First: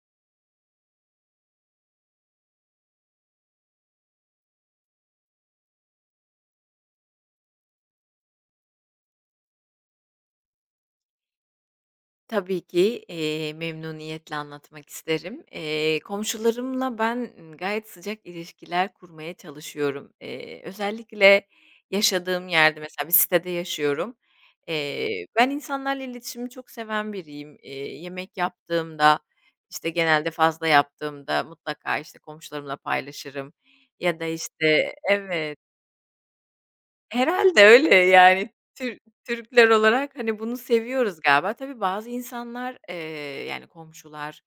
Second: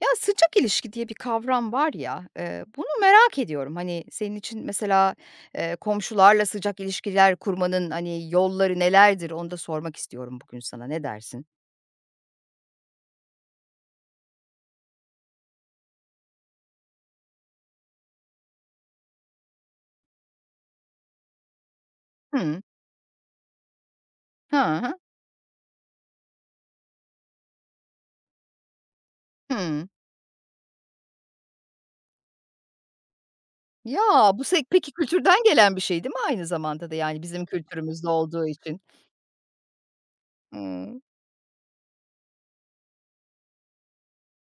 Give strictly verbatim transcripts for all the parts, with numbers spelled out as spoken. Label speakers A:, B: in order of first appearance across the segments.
A: Ya, sıcak ilişki diye bir kavram var ya, eee, bunu merak ediyorum. Hani, senin için mesela, eee, komşularla sıcak ilişkiler kurmanın, hani, yolları nelerdir onu da sormak istiyorum bugün sana. Ne dersin?
B: Tabii ki, eee, memnuniyetle anlatmak isterim. Eee, komşularımla ben, ımm, gayet sıcak ilişkiler kurmaya çalışıyorum. Eee, özellikle yaşadığım
A: Hıı.
B: yerde mesela bir sitede yaşıyorum.
A: Ha, ha,
B: Eee, ben insanlarla iletişimi çok seven biriyim. Eee, yemek yaptığımda,
A: hı.
B: işte, genelde fazla yaptığımda mutlaka, işte, komşularımla paylaşırım
A: Ya,
B: ya da,
A: bu se peki
B: işte,
A: kültürden
B: evet.
A: gelen bir şey değil mi aynı zamanda da, yani, bizim
B: Herhâlde öyle,
A: kültürümüzde olduğu
B: yani,
A: için?
B: Tür Türkler olarak, hani, bunu
A: Hı,
B: seviyoruz galiba. Tabii bazı insanlar, eee, yani, komşular,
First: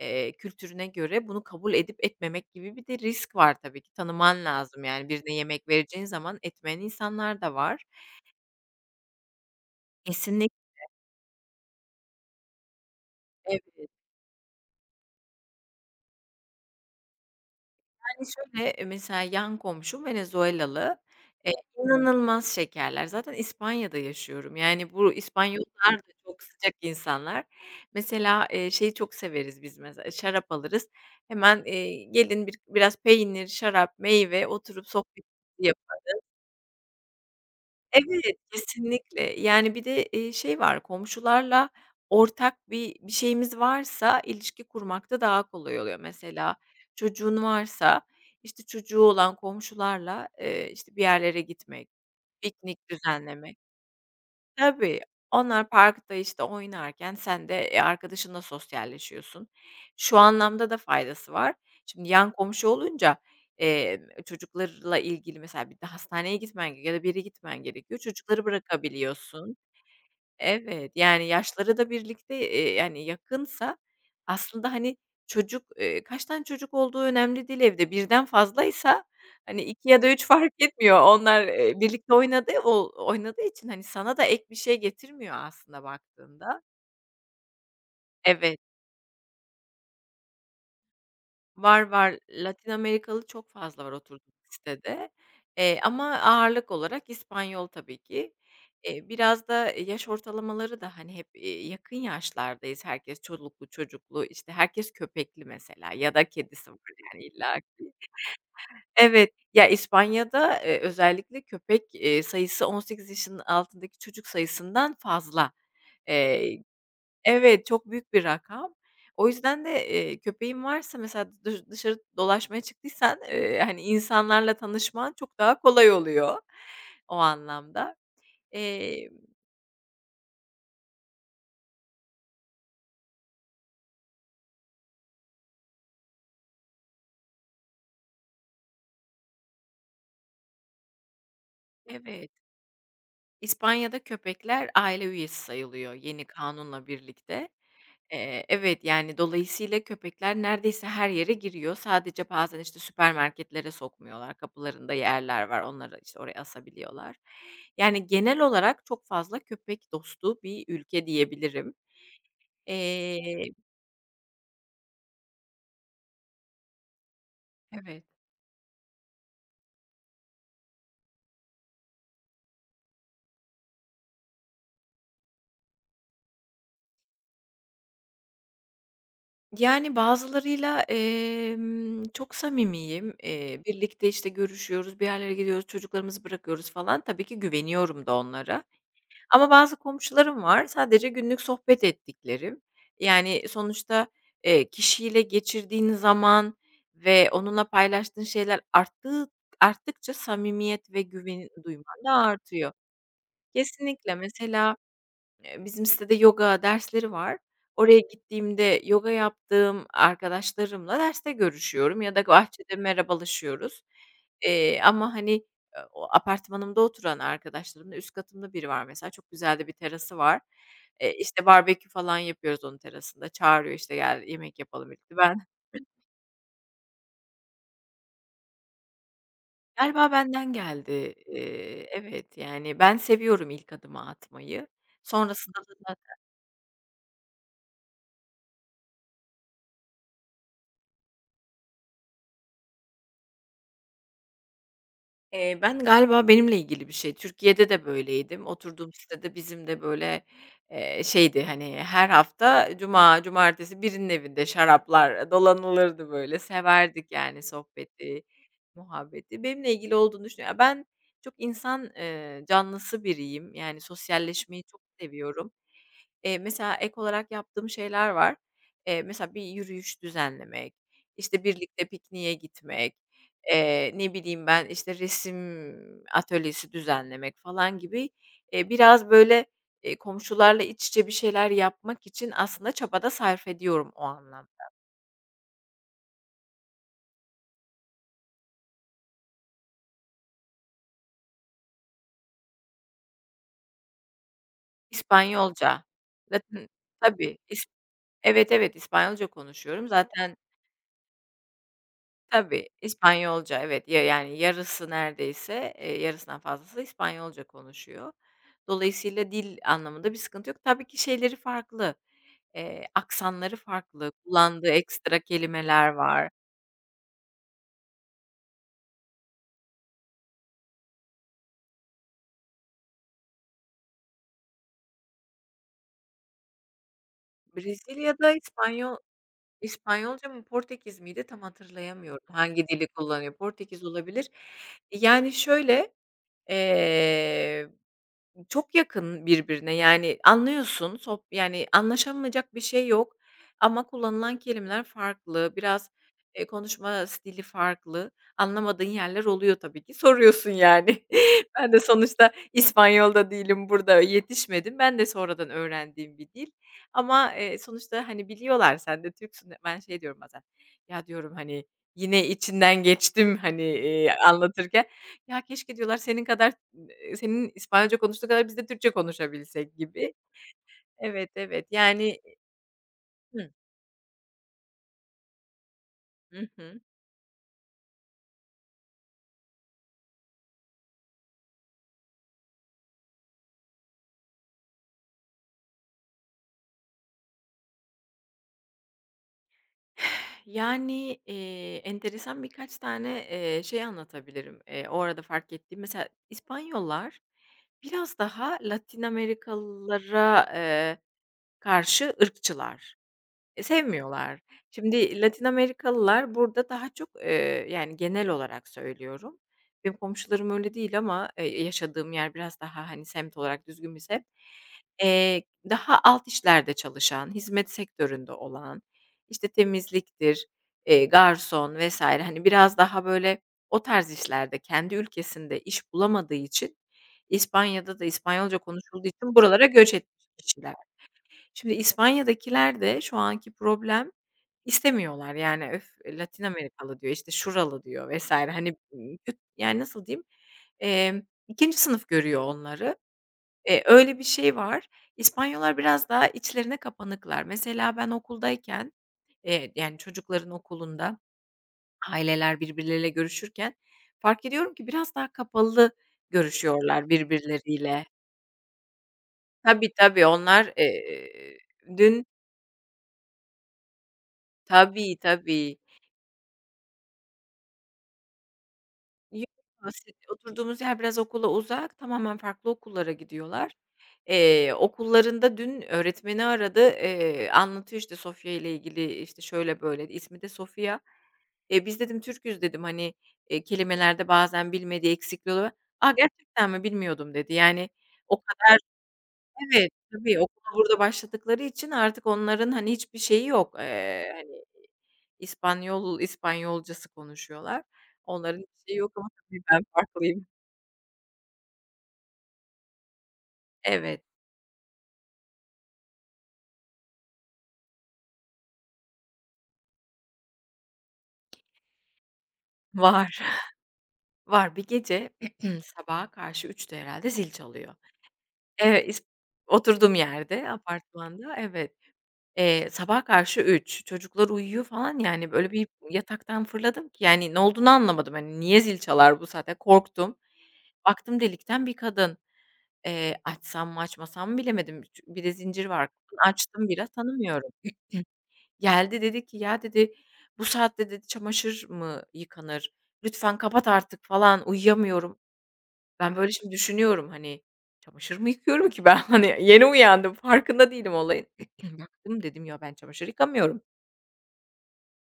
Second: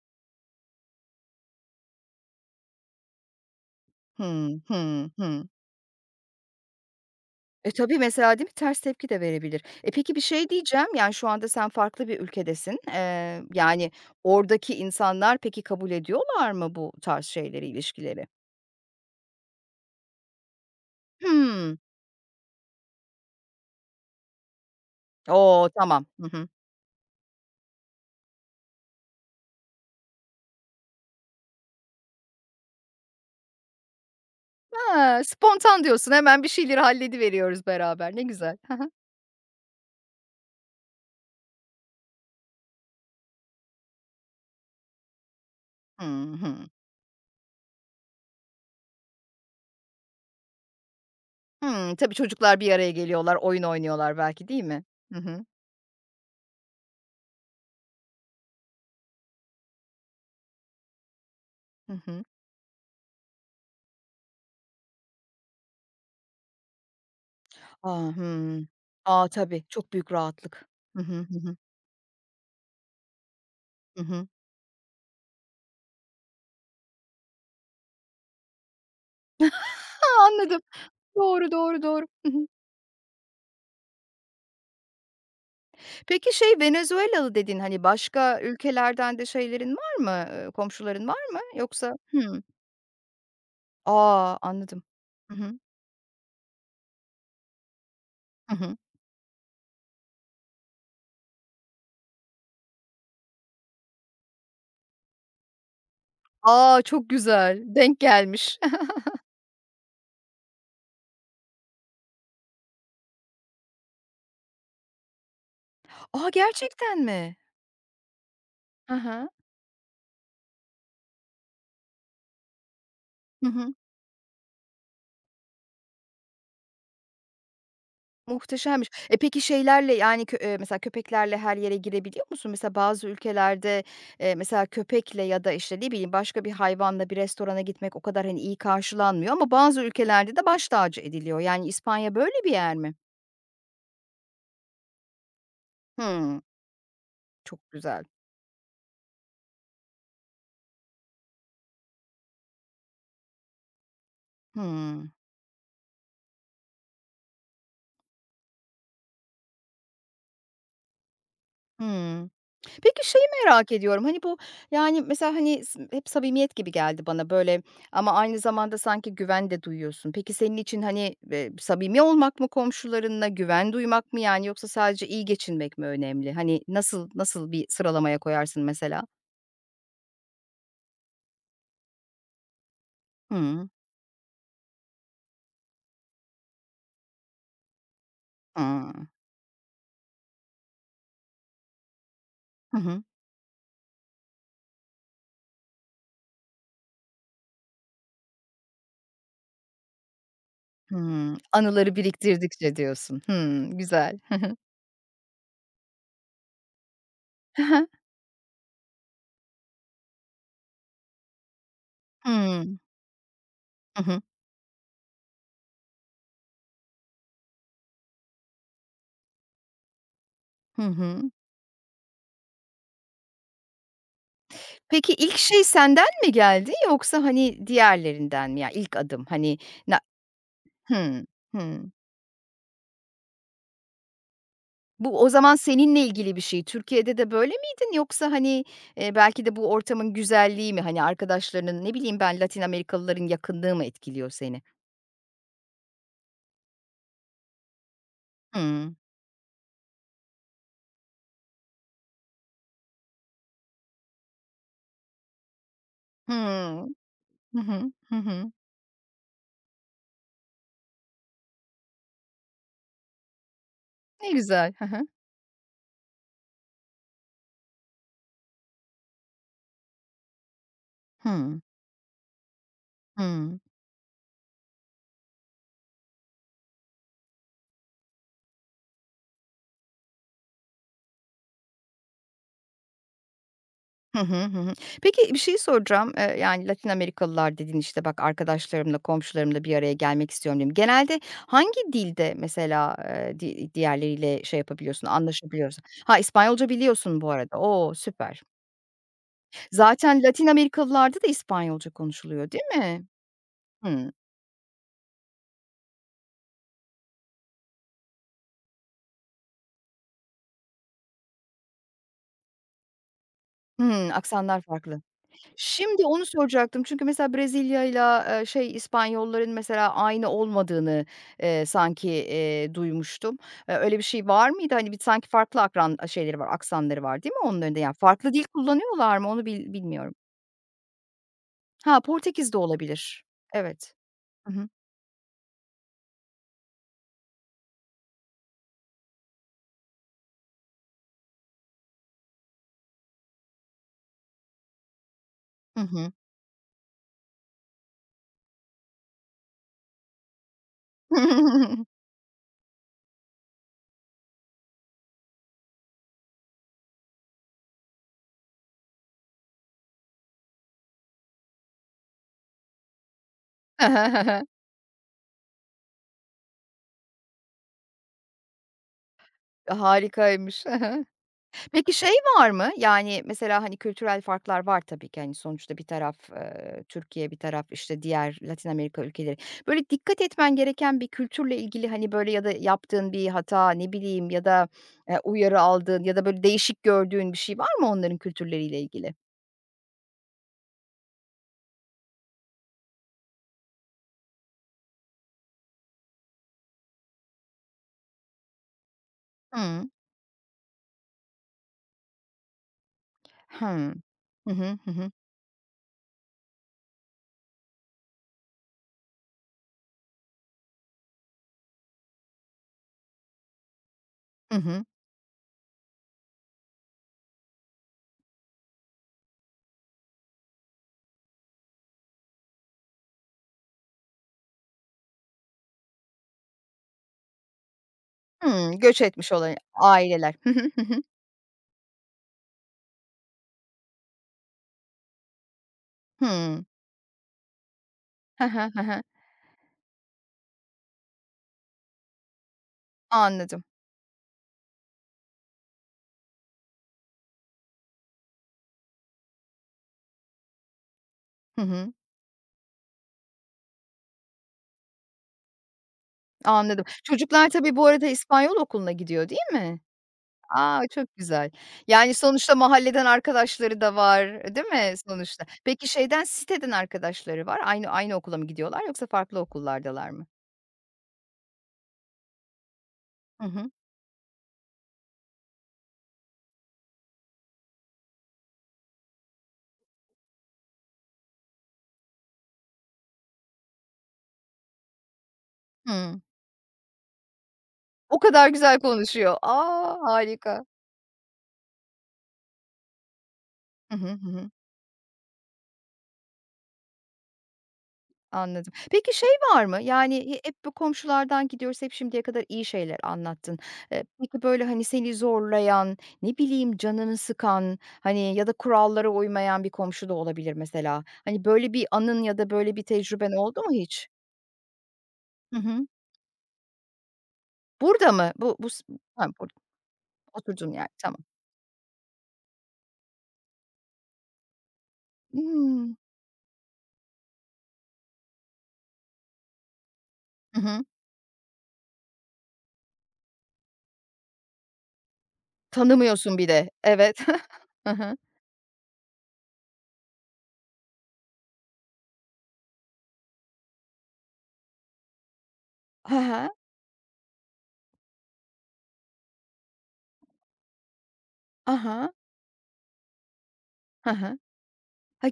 B: eee, kültürüne göre bunu kabul edip etmemek gibi bir de risk var tabii ki. Tanıman
A: hı,
B: lazım, yani,
A: hı,
B: birine
A: hı.
B: yemek vereceğin zaman etmeyen insanlar da
A: E,
B: var.
A: tabii mesela değil mi? Ters tepki de verebilir. E, peki bir şey
B: Kesinlik
A: diyeceğim, yani, şu anda sen farklı bir ülkedesin. Eee, yani, oradaki insanlar peki kabul ediyorlar mı bu tarz şeyleri, ilişkileri?
B: Yani, şöyle, eee, mesela yan komşum Venezuelalı. Eee, Evet.
A: Hımm.
B: inanılmaz şekerler. Zaten İspanya'da yaşıyorum. Yani, bu
A: O!
B: İspanyollar
A: Tamam.
B: da
A: Hı
B: çok
A: hı.
B: sıcak insanlar. Mesela, eee, şeyi çok severiz biz mesela, şarap alırız. Hemen, eee, "Gelin bir biraz peynir, şarap, meyve, oturup
A: Ha,
B: sohbet."
A: spontan diyorsun, hemen bir şeyleri hallediveriyoruz beraber. Ne
B: Evet,
A: güzel.
B: kesinlikle. Yani, bir de, eee, şey var, komşularla ortak bir bir şeyimiz varsa ilişki kurmakta daha kolay oluyor.
A: Hı hı.
B: Mesela çocuğun varsa, işte, çocuğu olan komşularla, eee, işte, bir yerlere gitmek,
A: Hımm, tabii çocuklar bir
B: piknik
A: araya geliyorlar,
B: düzenlemek.
A: oyun oynuyorlar belki değil mi?
B: Tabii.
A: Hı hı.
B: Onlar parkta, işte, oynarken sen de, eee, arkadaşınla sosyalleşiyorsun. Şu anlamda da faydası var.
A: Hı
B: Şimdi
A: hı.
B: yan komşu olunca, eee, çocuklarla ilgili mesela bir de hastaneye gitmen gerekiyor ya da bir yere gitmen gerekiyor.
A: A!
B: Çocukları
A: Hımm. A,
B: bırakabiliyorsun.
A: tabii çok büyük rahatlık.
B: Evet,
A: Hı hı.
B: yani
A: Hı hı.
B: yaşları da birlikte, eee, yani yakınsa
A: Hı hı.
B: aslında, hani, çocuk, eee, kaç tane çocuk olduğu önemli değil evde. Birden fazlaysa, hani, iki ya da
A: A,
B: üç fark
A: anladım.
B: etmiyor. Onlar,
A: Doğru,
B: eee,
A: doğru, doğru.
B: birlikte
A: Hı hı.
B: oynadığı o oynadığı için, hani, sana da ek bir şey getirmiyor aslında
A: Peki, şey,
B: baktığında.
A: Venezuelalı dedin, hani, başka
B: Evet.
A: ülkelerden de şeylerin var mı, eee, komşuların var mı
B: Var,
A: yoksa.
B: var.
A: Hımm.
B: Latin Amerikalı çok fazla var oturduğum
A: A! Anladım.
B: sitede,
A: Hı hı.
B: eee, ama ağırlık olarak İspanyol tabii ki.
A: Hı hı.
B: Eee, biraz da yaş ortalamaları da, hani, hep, eee, yakın yaşlardayız. Herkes çoluklu çocuklu, işte, herkes köpekli mesela ya da kedisi var
A: A! Çok
B: yani
A: güzel,
B: illaki.
A: denk gelmiş.
B: Evet, ya, İspanya'da, eee, özellikle köpek, eee, sayısı on sekiz yaşının altındaki çocuk sayısından fazla.
A: A,
B: Eee
A: gerçekten mi?
B: Evet, çok büyük bir rakam.
A: Hı hı.
B: O yüzden de, eee, köpeğin varsa mesela dış dışarı dolaşmaya çıktıysan,
A: Hı
B: eee,
A: hı.
B: hani, insanlarla tanışman çok daha kolay oluyor o anlamda.
A: Muhteşemmiş.
B: Eee
A: E, peki, şeylerle, yani, kö eee, mesela köpeklerle her yere girebiliyor musun? Mesela bazı ülkelerde, eee, mesela köpekle ya da, işte, ne bileyim, başka bir hayvanla bir restorana gitmek o kadar, hani, iyi karşılanmıyor ama bazı ülkelerde de baş tacı ediliyor. Yani, İspanya
B: Evet.
A: böyle bir yer mi?
B: İspanya'da köpekler aile üyesi sayılıyor yeni
A: Hımm.
B: kanunla birlikte.
A: Çok güzel.
B: Eee, evet, yani, dolayısıyla köpekler neredeyse her yere giriyor. Sadece bazen, işte, süpermarketlere sokmuyorlar. Kapılarında
A: Hımm.
B: yerler var. Onları, işte, oraya asabiliyorlar. Yani, genel olarak çok fazla köpek dostu bir ülke diyebilirim.
A: Hımm. Peki şeyi
B: Eee
A: merak ediyorum, hani, bu, yani, mesela, hani, s hep samimiyet gibi geldi bana, böyle,
B: Evet.
A: ama aynı zamanda sanki güven de duyuyorsun. Peki senin için, hani, eee, samimi olmak mı komşularınla, güven duymak mı, yani, yoksa sadece iyi geçinmek mi önemli? Hani, nasıl nasıl bir sıralamaya koyarsın mesela?
B: Yani, bazılarıyla, emm, çok samimiyim. Eee,
A: Hımm.
B: birlikte, işte, görüşüyoruz, bir yerlere gidiyoruz, çocuklarımızı bırakıyoruz falan. Tabii ki güveniyorum da onlara.
A: Hıı.
B: Ama bazı komşularım var, sadece günlük sohbet ettiklerim.
A: Hı hı.
B: Yani, sonuçta, eee, kişiyle geçirdiğin zaman ve onunla paylaştığın şeyler arttığı arttıkça samimiyet ve
A: Hımm.
B: güven duyman
A: Anıları
B: da artıyor.
A: biriktirdikçe diyorsun. Hımm,
B: Kesinlikle.
A: güzel.
B: Mesela Eee, bizim sitede yoga dersleri var. Oraya gittiğimde yoga yaptığım arkadaşlarımla derste görüşüyorum ya da
A: Hı hı.
B: bahçede
A: Hımm.
B: merhabalaşıyoruz.
A: Hı hı.
B: Eee, ama, hani, eee, o apartmanımda oturan arkadaşlarımla üst katımda biri var mesela, çok güzel de bir terası var.
A: Hı
B: Eee,
A: hı.
B: işte, barbekü falan yapıyoruz onun terasında. Çağırıyor, işte, "Gel yemek yapalım
A: Peki,
B: birlikte."
A: ilk
B: Ben
A: şey senden mi geldi yoksa, hani, diğerlerinden mi? Ya, ilk adım, hani, na
B: Galiba benden geldi.
A: Hımm,
B: Eee,
A: hımm.
B: evet, yani, ben seviyorum ilk adımı atmayı.
A: Bu o zaman
B: Sonrasında da
A: seninle ilgili bir şey. Türkiye'de de böyle miydin yoksa, hani, eee, belki de bu ortamın güzelliği mi, hani, arkadaşlarının, ne bileyim ben, Latin Amerikalıların yakınlığı mı etkiliyor seni?
B: Eee, ben galiba benimle ilgili bir şey. Türkiye'de de böyleydim. Oturduğum
A: Hımm.
B: sitede bizim de böyle, eee, şeydi, hani, her hafta cuma, cumartesi birinin evinde şaraplar dolanılırdı böyle.
A: Hımm.
B: Severdik yani
A: Hı hı. Hı hı. Hı
B: sohbeti,
A: hı.
B: muhabbeti. Benimle ilgili olduğunu düşünüyorum. Ya, ben çok insan, eee, canlısı biriyim. Yani
A: Ne
B: sosyalleşmeyi
A: güzel.
B: çok
A: Hı hı.
B: seviyorum. Eee, mesela ek olarak yaptığım şeyler var. Eee, mesela bir yürüyüş düzenlemek, işte,
A: Hımm.
B: birlikte pikniğe gitmek,
A: Hımm.
B: eee, ne bileyim ben, işte, resim atölyesi düzenlemek falan gibi, eee, biraz böyle, eee, komşularla iç içe bir şeyler yapmak için aslında çabada da sarf ediyorum o
A: Hı hı, hı
B: anlamda.
A: hı. Peki bir şey soracağım. Eee, yani, Latin Amerikalılar dedin, işte, "Bak, arkadaşlarımla, komşularımla bir araya gelmek istiyorum." dedim. Genelde hangi dilde mesela, eee, di diğerleriyle şey yapabiliyorsun, anlaşabiliyorsun?
B: İspanyolca.
A: Ha, İspanyolca
B: Zaten
A: biliyorsun bu
B: tabii.
A: arada.
B: İs
A: O, süper.
B: Evet, evet, İspanyolca konuşuyorum.
A: Zaten
B: Zaten
A: Latin Amerikalılarda da İspanyolca konuşuluyor, değil
B: tabii,
A: mi?
B: İspanyolca evet, ya
A: Hıı.
B: yani yarısı neredeyse, eee, yarısından fazlası İspanyolca konuşuyor. Dolayısıyla dil anlamında bir sıkıntı yok. Tabii ki şeyleri farklı, eee, aksanları farklı,
A: Hıı, aksanlar
B: kullandığı
A: farklı.
B: ekstra kelimeler
A: Şimdi onu
B: var.
A: soracaktım. Çünkü mesela Brezilya'yla, eee, şey, İspanyolların mesela aynı olmadığını, eee, sanki, eee, duymuştum. Eee, öyle bir şey var mıydı? Hani, bir sanki farklı akran şeyleri var, aksanları var değil mi onların da? Yani
B: Brezilya'da
A: farklı dil
B: İspanyol
A: kullanıyorlar mı onu bil bilmiyorum.
B: İspanyolca mı Portekiz miydi tam
A: Ha,
B: hatırlayamıyorum
A: Portekiz de
B: hangi dili
A: olabilir.
B: kullanıyor. Portekiz
A: Evet.
B: olabilir.
A: Hı hı.
B: Yani şöyle, eee çok yakın birbirine, yani, anlıyorsun, sohb yani, anlaşamayacak bir şey yok ama kullanılan kelimeler farklı.
A: Hı
B: Biraz,
A: hı.
B: eee, konuşma stili farklı. Anlamadığın yerler oluyor tabii ki. Soruyorsun, yani. Ben de sonuçta İspanyol'da değilim, burada yetişmedim. Ben de sonradan öğrendiğim bir dil ama, eee, sonuçta, hani, biliyorlar sen de Türksün. Ben şey diyorum bazen, ya, diyorum, hani, yine içinden geçtim, hani, eee, anlatırken. Ya, keşke diyorlar senin kadar, eee, senin İspanyolca konuştuğun kadar biz de Türkçe konuşabilsek gibi.
A: Harikaymış.
B: Evet, evet.
A: Peki şey
B: Yani
A: var mı? Yani,
B: hı.
A: mesela, hani, kültürel farklar var tabii ki, hani, sonuçta bir taraf,
B: Hı hı.
A: eee, Türkiye, bir taraf, işte, diğer Latin Amerika ülkeleri. Böyle dikkat etmen gereken bir kültürle ilgili, hani, böyle ya da yaptığın bir hata, ne bileyim ya da, eee, uyarı aldığın ya da böyle değişik gördüğün bir şey var mı onların kültürleriyle ilgili?
B: Yani, eee, enteresan birkaç tane, eee, şey anlatabilirim. Eee, o arada fark ettiğim mesela İspanyollar biraz daha Latin
A: Hıı.
B: Amerikalılara, eee, karşı ırkçılar. E,
A: Hıı.
B: sevmiyorlar.
A: Hı hı. Hı hı.
B: Şimdi Latin Amerikalılar burada daha çok, eee, yani genel olarak söylüyorum. Benim komşularım öyle değil ama, eee, yaşadığım yer biraz daha, hani, semt olarak düzgün bir semt.
A: Hı hı.
B: Eee, Daha alt işlerde çalışan, hizmet sektöründe olan, işte, temizliktir, eee, garson vesaire hani, biraz daha böyle o tarz işlerde kendi ülkesinde iş bulamadığı için İspanya'da da İspanyolca
A: Hıı. Göç
B: konuşulduğu
A: etmiş
B: için
A: olan
B: buralara göç etmiş
A: aileler. Hı hı.
B: kişiler. Şimdi İspanya'dakiler de şu anki problem istemiyorlar. Yani, "Öf, e, Latin
A: Hı.
B: Amerikalı." diyor, işte, "Şuralı." diyor
A: Hı
B: vesaire
A: hı.
B: hani,
A: Hı hı.
B: ııı, köt yani, nasıl diyeyim, emm, ikinci sınıf görüyor onları.
A: Anladım.
B: Eee, öyle bir şey var. İspanyollar biraz daha içlerine kapanıklar. Mesela ben okuldayken, eee, yani, çocukların okulunda
A: Hı hı.
B: aileler birbirleriyle görüşürken fark ediyorum ki biraz daha kapalı
A: Anladım.
B: görüşüyorlar
A: Çocuklar tabii bu
B: birbirleriyle.
A: arada İspanyol okuluna gidiyor, değil mi?
B: Tabii, tabii onlar,
A: A, çok
B: eee,
A: güzel. Yani,
B: dün
A: sonuçta mahalleden arkadaşları da var, e, değil mi
B: tabii,
A: sonuçta?
B: tabii.
A: Peki şeyden, siteden arkadaşları var. Aynı aynı okula mı gidiyorlar yoksa farklı
B: Yok,
A: okullardalar
B: bahset
A: mı?
B: oturduğumuz yer biraz okula uzak, tamamen farklı okullara
A: Hı hı.
B: gidiyorlar. Eee, okullarında dün öğretmeni aradı, eee, anlatıyor işte Sofya ile ilgili, işte, şöyle böyle, ismi de Sofya. "E, biz," dedim, "Türk'üz," dedim, hani, eee, "kelimelerde bazen bilmediği eksikliği oluyor." "A,
A: Hımm.
B: gerçekten mi? Bilmiyordum," dedi. Yani
A: O
B: o
A: kadar
B: kadar
A: güzel konuşuyor. A,
B: evet, tabii
A: harika.
B: okula burada başladıkları için artık onların, hani, hiçbir şeyi yok.
A: Hı hı. Hı
B: Eee,
A: hı.
B: hani, İspanyol İspanyolcası konuşuyorlar. Onların
A: Anladım.
B: hiçbir şeyi yok
A: Peki şey
B: ama tabii
A: var mı?
B: ben
A: Yani he
B: farklıyım.
A: hep bu komşulardan gidiyoruz, hep şimdiye kadar iyi şeyler anlattın. Eee,
B: Evet,
A: peki böyle, hani, seni zorlayan, ne bileyim, canını sıkan, hani, ya da kurallara uymayan bir komşu da olabilir mesela. Hani, böyle bir anın ya da böyle bir tecrüben
B: var,
A: oldu mu hiç?
B: var. Bir gece
A: Hı hı.
B: sabaha karşı üçte herhalde zil çalıyor.
A: Burada mı? Bu bu s
B: Evet, is
A: ha, bur
B: oturduğum yerde,
A: oturduğun yer, tamam.
B: apartmanda, evet. Eee, sabaha karşı üç çocuklar uyuyor falan yani böyle bir
A: Hımm.
B: yataktan fırladım ki yani ne olduğunu anlamadım. Hani, niye zil çalar bu saatte? Korktum.
A: Hı hı.
B: Baktım delikten bir kadın. Eee, açsam mı açmasam mı bilemedim. Çü bir de zincir var.
A: Tanımıyorsun bir de.
B: Açtım biraz,
A: Evet.
B: tanımıyorum.
A: Hı hı.
B: Geldi dedi ki, "Ya," dedi, "bu saatte," dedi, "çamaşır mı yıkanır? Lütfen kapat artık falan, uyuyamıyorum." Ben,
A: Aha. He.
B: böyle, şimdi düşünüyorum, hani, çamaşır mı yıkıyorum ki ben? Hani, yeni uyandım, farkında değilim olayın.
A: Ha ha.
B: Baktım dedim, "Ya, ben çamaşır yıkamıyorum."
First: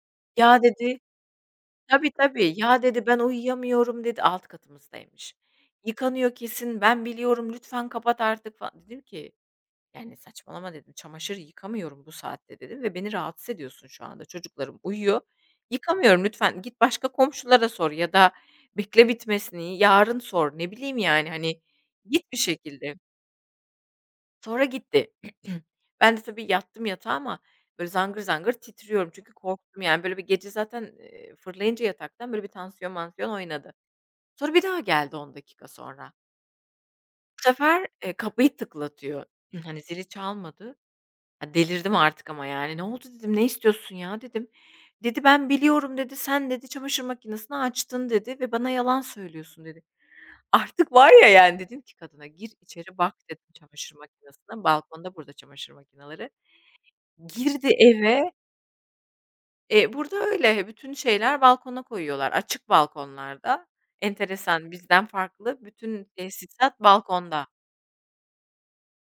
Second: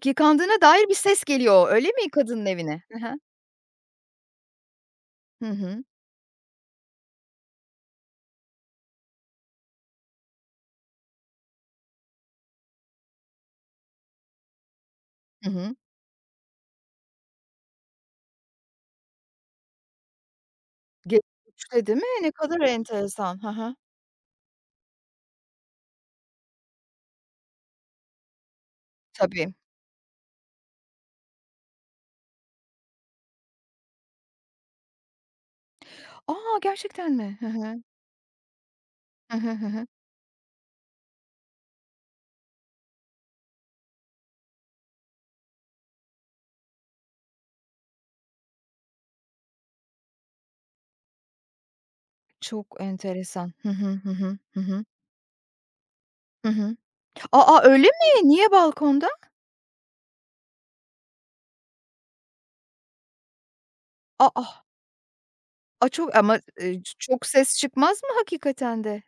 A: Yıkandığına
B: "Ya"
A: dair bir
B: dedi
A: ses geliyor, öyle mi
B: tabii,
A: kadının
B: tabii.
A: evine?
B: "Ya," dedi,
A: Hı.
B: "ben uyuyamıyorum," dedi. Alt katımızdaymış.
A: Hı hı.
B: "Yıkanıyor kesin, ben biliyorum, lütfen kapat artık," falan. Dedim ki, "Yani, saçmalama," dedim. "Çamaşır yıkamıyorum bu saatte," dedim, "ve beni rahatsız ediyorsun şu anda. Çocuklarım uyuyor.
A: Hı hı.
B: Yıkamıyorum lütfen. Git başka komşulara sor ya da bekle bitmesini, yarın sor." Ne bileyim,
A: Gece
B: yani, hani,
A: üçte değil mi? Ne
B: git bir
A: kadar
B: şekilde.
A: enteresan. Hı hı.
B: Sonra gitti. Ben de tabii yattım yatağa ama böyle zangır zangır titriyorum çünkü
A: Tabii.
B: korktum yani. Böyle bir gece zaten, eee, fırlayınca yataktan böyle bir tansiyon mansiyon oynadı. Sonra bir daha geldi on dakika sonra.
A: A! Gerçekten mi?
B: Bu
A: Hı hı.
B: sefer, eee, kapıyı tıklatıyor.
A: Hı hı, hı
B: Hani
A: hı.
B: zili çalmadı. Ya, delirdim artık ama yani. "Ne oldu?" dedim. "Ne istiyorsun ya?" dedim. Dedi, "Ben biliyorum," dedi. "Sen," dedi, "çamaşır makinesini açtın," dedi, "ve bana yalan söylüyorsun," dedi. Artık var ya yani dedim ki kadına, "Gir
A: Çok
B: içeri bak," dedim,
A: enteresan. Hı hı,
B: çamaşır
A: hı hı, hı
B: makinesine.
A: hı,
B: Balkonda burada çamaşır makineleri.
A: hı hı. A, a!
B: Girdi
A: Öyle mi?
B: eve.
A: Niye balkonda?
B: Eee, burada öyle bütün şeyler balkona koyuyorlar. Açık balkonlarda.
A: A, ah!
B: Enteresan, bizden farklı.
A: A,
B: Bütün
A: çok ama,
B: tesisat
A: eee, ç çok
B: balkonda.
A: ses çıkmaz mı hakikaten de?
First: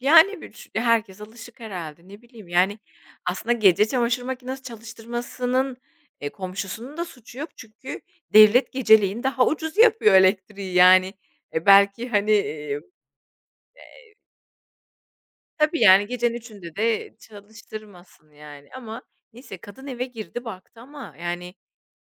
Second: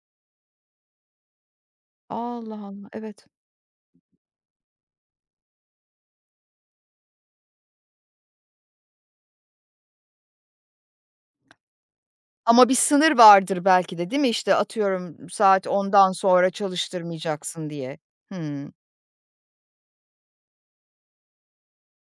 B: Yani, bir ç herkes alışık herhalde, ne
A: Allah
B: bileyim, yani,
A: Allah, evet.
B: aslında gece çamaşır makinesi çalıştırmasının, eee, komşusunun da suçu yok. Çünkü devlet geceleyin daha ucuz yapıyor elektriği, yani. E, belki, hani,
A: Ama bir
B: eee
A: sınır vardır belki de değil mi? İşte, atıyorum saat
B: tabii, yani,
A: ondan
B: gecenin
A: sonra
B: üçünde de
A: çalıştırmayacaksın diye.
B: çalıştırmasın, yani.
A: Hıı.
B: Ama neyse kadın eve girdi baktı ama, yani,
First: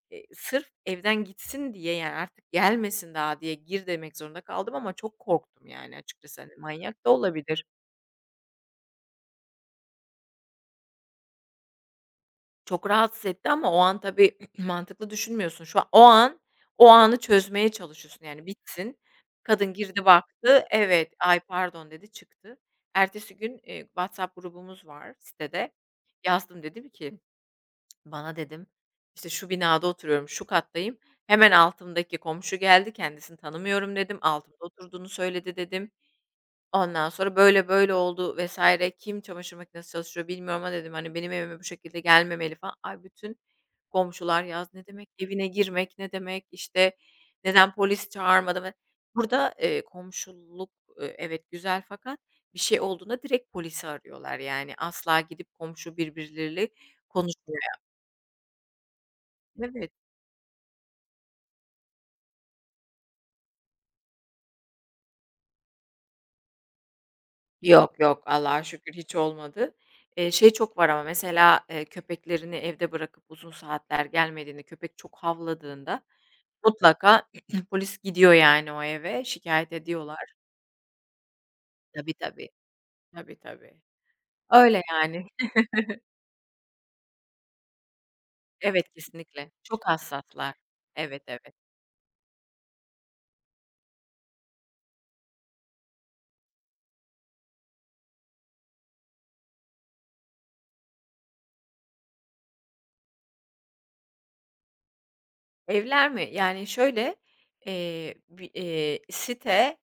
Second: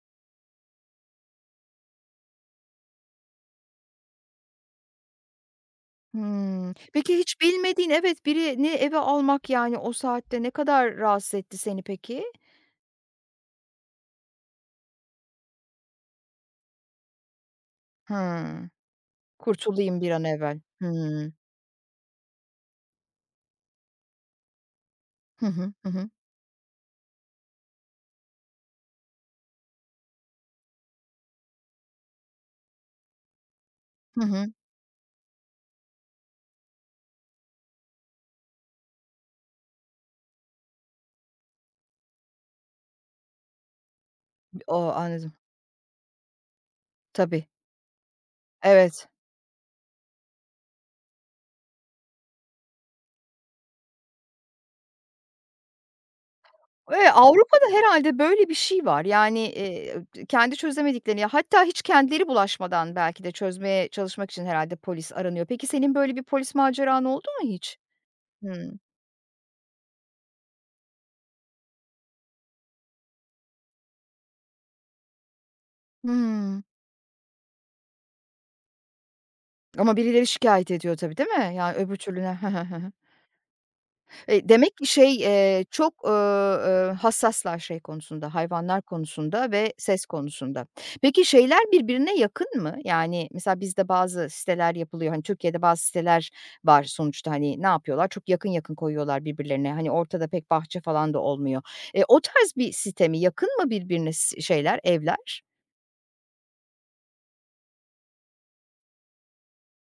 B: eee, sırf evden gitsin diye, yani, artık gelmesin daha diye gir demek zorunda kaldım ama çok korktum, yani, açıkçası. Hani,
A: Hımm.
B: manyak da
A: Peki hiç
B: olabilir.
A: bilmediğin evet, birini eve almak, yani, o saatte ne kadar rahatsız etti seni peki?
B: Çok rahatsız etti ama o an tabii mantıklı düşünmüyorsun. Şu an o an, o anı çözmeye çalışıyorsun. Yani
A: Hımm.
B: bitsin. Kadın
A: Kurtulayım
B: girdi
A: bir an evvel.
B: baktı. Evet,
A: Hımm.
B: "Ay, pardon," dedi, çıktı. Ertesi gün, eee, WhatsApp grubumuz var
A: Hı hı.
B: sitede.
A: Hı hı.
B: Yazdım, dedim ki, "Bana," dedim, "işte, şu binada oturuyorum, şu kattayım. Hemen altımdaki komşu geldi, kendisini tanımıyorum," dedim.
A: Hı hı.
B: "Altımda oturduğunu söyledi," dedim. Ondan sonra böyle böyle oldu vesaire kim çamaşır makinesi çalıştırıyor bilmiyorum ama dedim, hani, benim evime bu şekilde gelmemeli falan. Ay, bütün komşular yaz ne
A: O,
B: demek
A: anladım.
B: evine girmek, ne demek, işte,
A: Tabii.
B: neden polis çağırmadı ve
A: Evet.
B: burada, eee, komşuluk, eee, evet, güzel fakat bir şey olduğunda direkt polisi arıyorlar. Yani asla gidip komşu birbirleriyle
A: Eee,
B: konuşmuyor.
A: Avrupa'da herhâlde böyle bir şey var. Yani,
B: Evet.
A: eee, kendi çözemediklerini, ya, hatta hiç kendileri bulaşmadan belki de çözmeye çalışmak için herhâlde polis aranıyor. Peki senin böyle bir polis maceran oldu mu hiç?
B: Yok, yok, Allah'a
A: Hımm.
B: şükür hiç olmadı. Eee, şey çok var ama mesela, eee, köpeklerini evde bırakıp uzun saatler gelmediğinde, köpek çok havladığında
A: Hımm.
B: mutlaka polis gidiyor yani o eve, şikayet
A: Ama birileri
B: ediyorlar.
A: şikâyet ediyor tabii, değil mi? Yani, öbür
B: Tabii,
A: türlü ne? Hı
B: tabii.
A: hı. Hı hı.
B: Tabii, tabii.
A: Eee, demek
B: Öyle
A: ki şey,
B: yani.
A: eee, çok, eee, eee, hassaslar şey konusunda, hayvanlar
B: Evet,
A: konusunda
B: kesinlikle.
A: ve
B: Çok
A: ses
B: hassaslar.
A: konusunda.
B: Evet,
A: Peki
B: evet.
A: şeyler birbirine yakın mı? Yani, mesela bizde bazı siteler yapılıyor. Hani, Türkiye'de bazı siteler var sonuçta, hani, ne yapıyorlar? Çok yakın yakın koyuyorlar birbirlerine. Hani, ortada pek bahçe falan da olmuyor. Eee, o tarz bir site mi? Yakın mı birbirine s şeyler, evler?
B: Evler mi? Yani şöyle, eee, bi eee, site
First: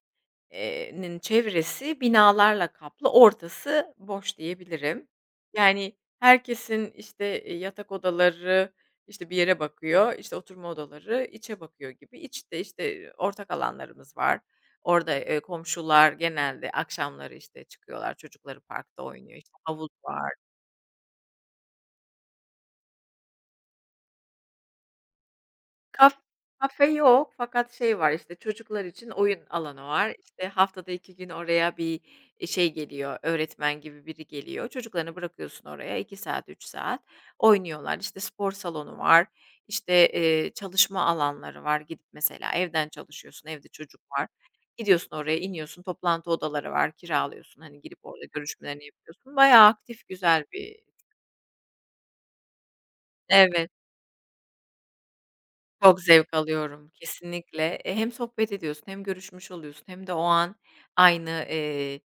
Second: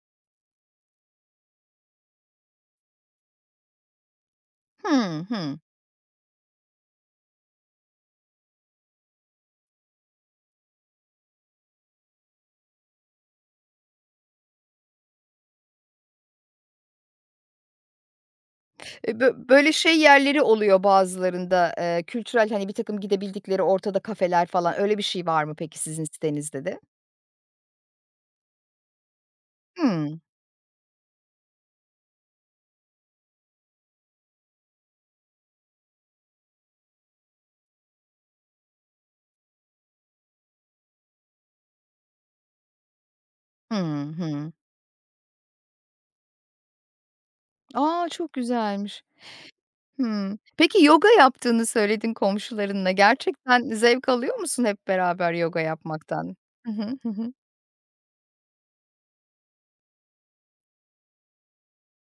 B: eee, nin çevresi binalarla kaplı, ortası boş diyebilirim.
A: Hıı, hı.
B: Yani herkesin, işte, eee, yatak odaları, işte, bir yere bakıyor, işte, oturma odaları içe bakıyor gibi. İçte, işte, ortak alanlarımız var. Orada, eee, komşular genelde akşamları, işte, çıkıyorlar, çocukları parkta
A: Eee, bö
B: oynuyor, işte,
A: böyle
B: havuz
A: şey
B: var.
A: yerleri oluyor bazılarında, eee, kültürel, hani, bir takım gidebildikleri ortada kafeler falan, öyle bir şey var mı peki sizin
B: Kaf
A: sitenizde de?
B: kafe yok fakat şey var, işte, çocuklar için oyun alanı var.
A: Hımm.
B: İşte, haftada iki gün oraya bir, e, şey geliyor, öğretmen gibi biri geliyor. Çocuklarını bırakıyorsun oraya iki saat, üç saat oynuyorlar. İşte, spor salonu var, işte, eee, çalışma alanları var. Gidip mesela evden çalışıyorsun, evde
A: Hı
B: çocuk var.
A: hı.
B: Gidiyorsun oraya, iniyorsun, toplantı odaları var, kiralıyorsun. Hani, girip
A: A,
B: orada
A: çok
B: görüşmelerini
A: güzelmiş.
B: yapıyorsun. Bayağı aktif
A: Hımm.
B: güzel bir
A: Peki yoga yaptığını söyledin komşularınla. Gerçekten
B: evet.
A: zevk alıyor musun hep beraber yoga
B: Çok zevk
A: yapmaktan? Hı hı.
B: alıyorum
A: Hı hı.
B: kesinlikle. E, hem sohbet ediyorsun hem görüşmüş oluyorsun hem de o an aynı, eee,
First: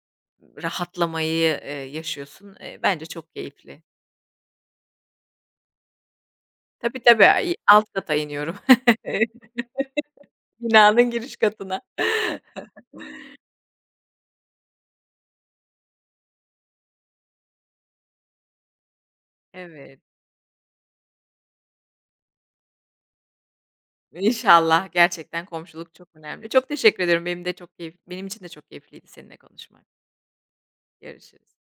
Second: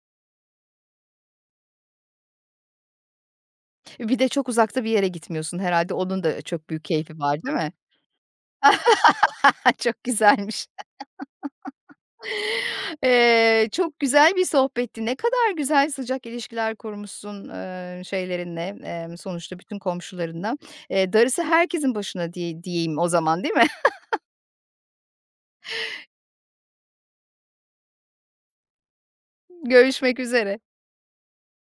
B: rahatlamayı, eee, yaşıyorsun. Eee, bence çok keyifli.
A: Bir de çok uzakta bir yere gitmiyorsun herhalde onun da çok büyük
B: Tabii,
A: keyfi
B: tabii,
A: var,
B: ay
A: değil mi?
B: alt kata iniyorum.
A: Çok güzelmiş.
B: Binanın giriş katına.
A: Eee, çok güzel bir sohbetti. Ne kadar güzel sıcak ilişkiler kurmuşsun, eee, şeylerinle, emm, sonuçta bütün
B: Evet,
A: komşularınla. Eee, darısı herkesin başına diye diyeyim o zaman, değil mi?
B: inşallah. Gerçekten komşuluk çok önemli. Çok teşekkür ederim. Benim de çok keyif benim için de çok keyifliydi seninle konuşmak.
A: Görüşmek üzere.
B: Görüşürüz.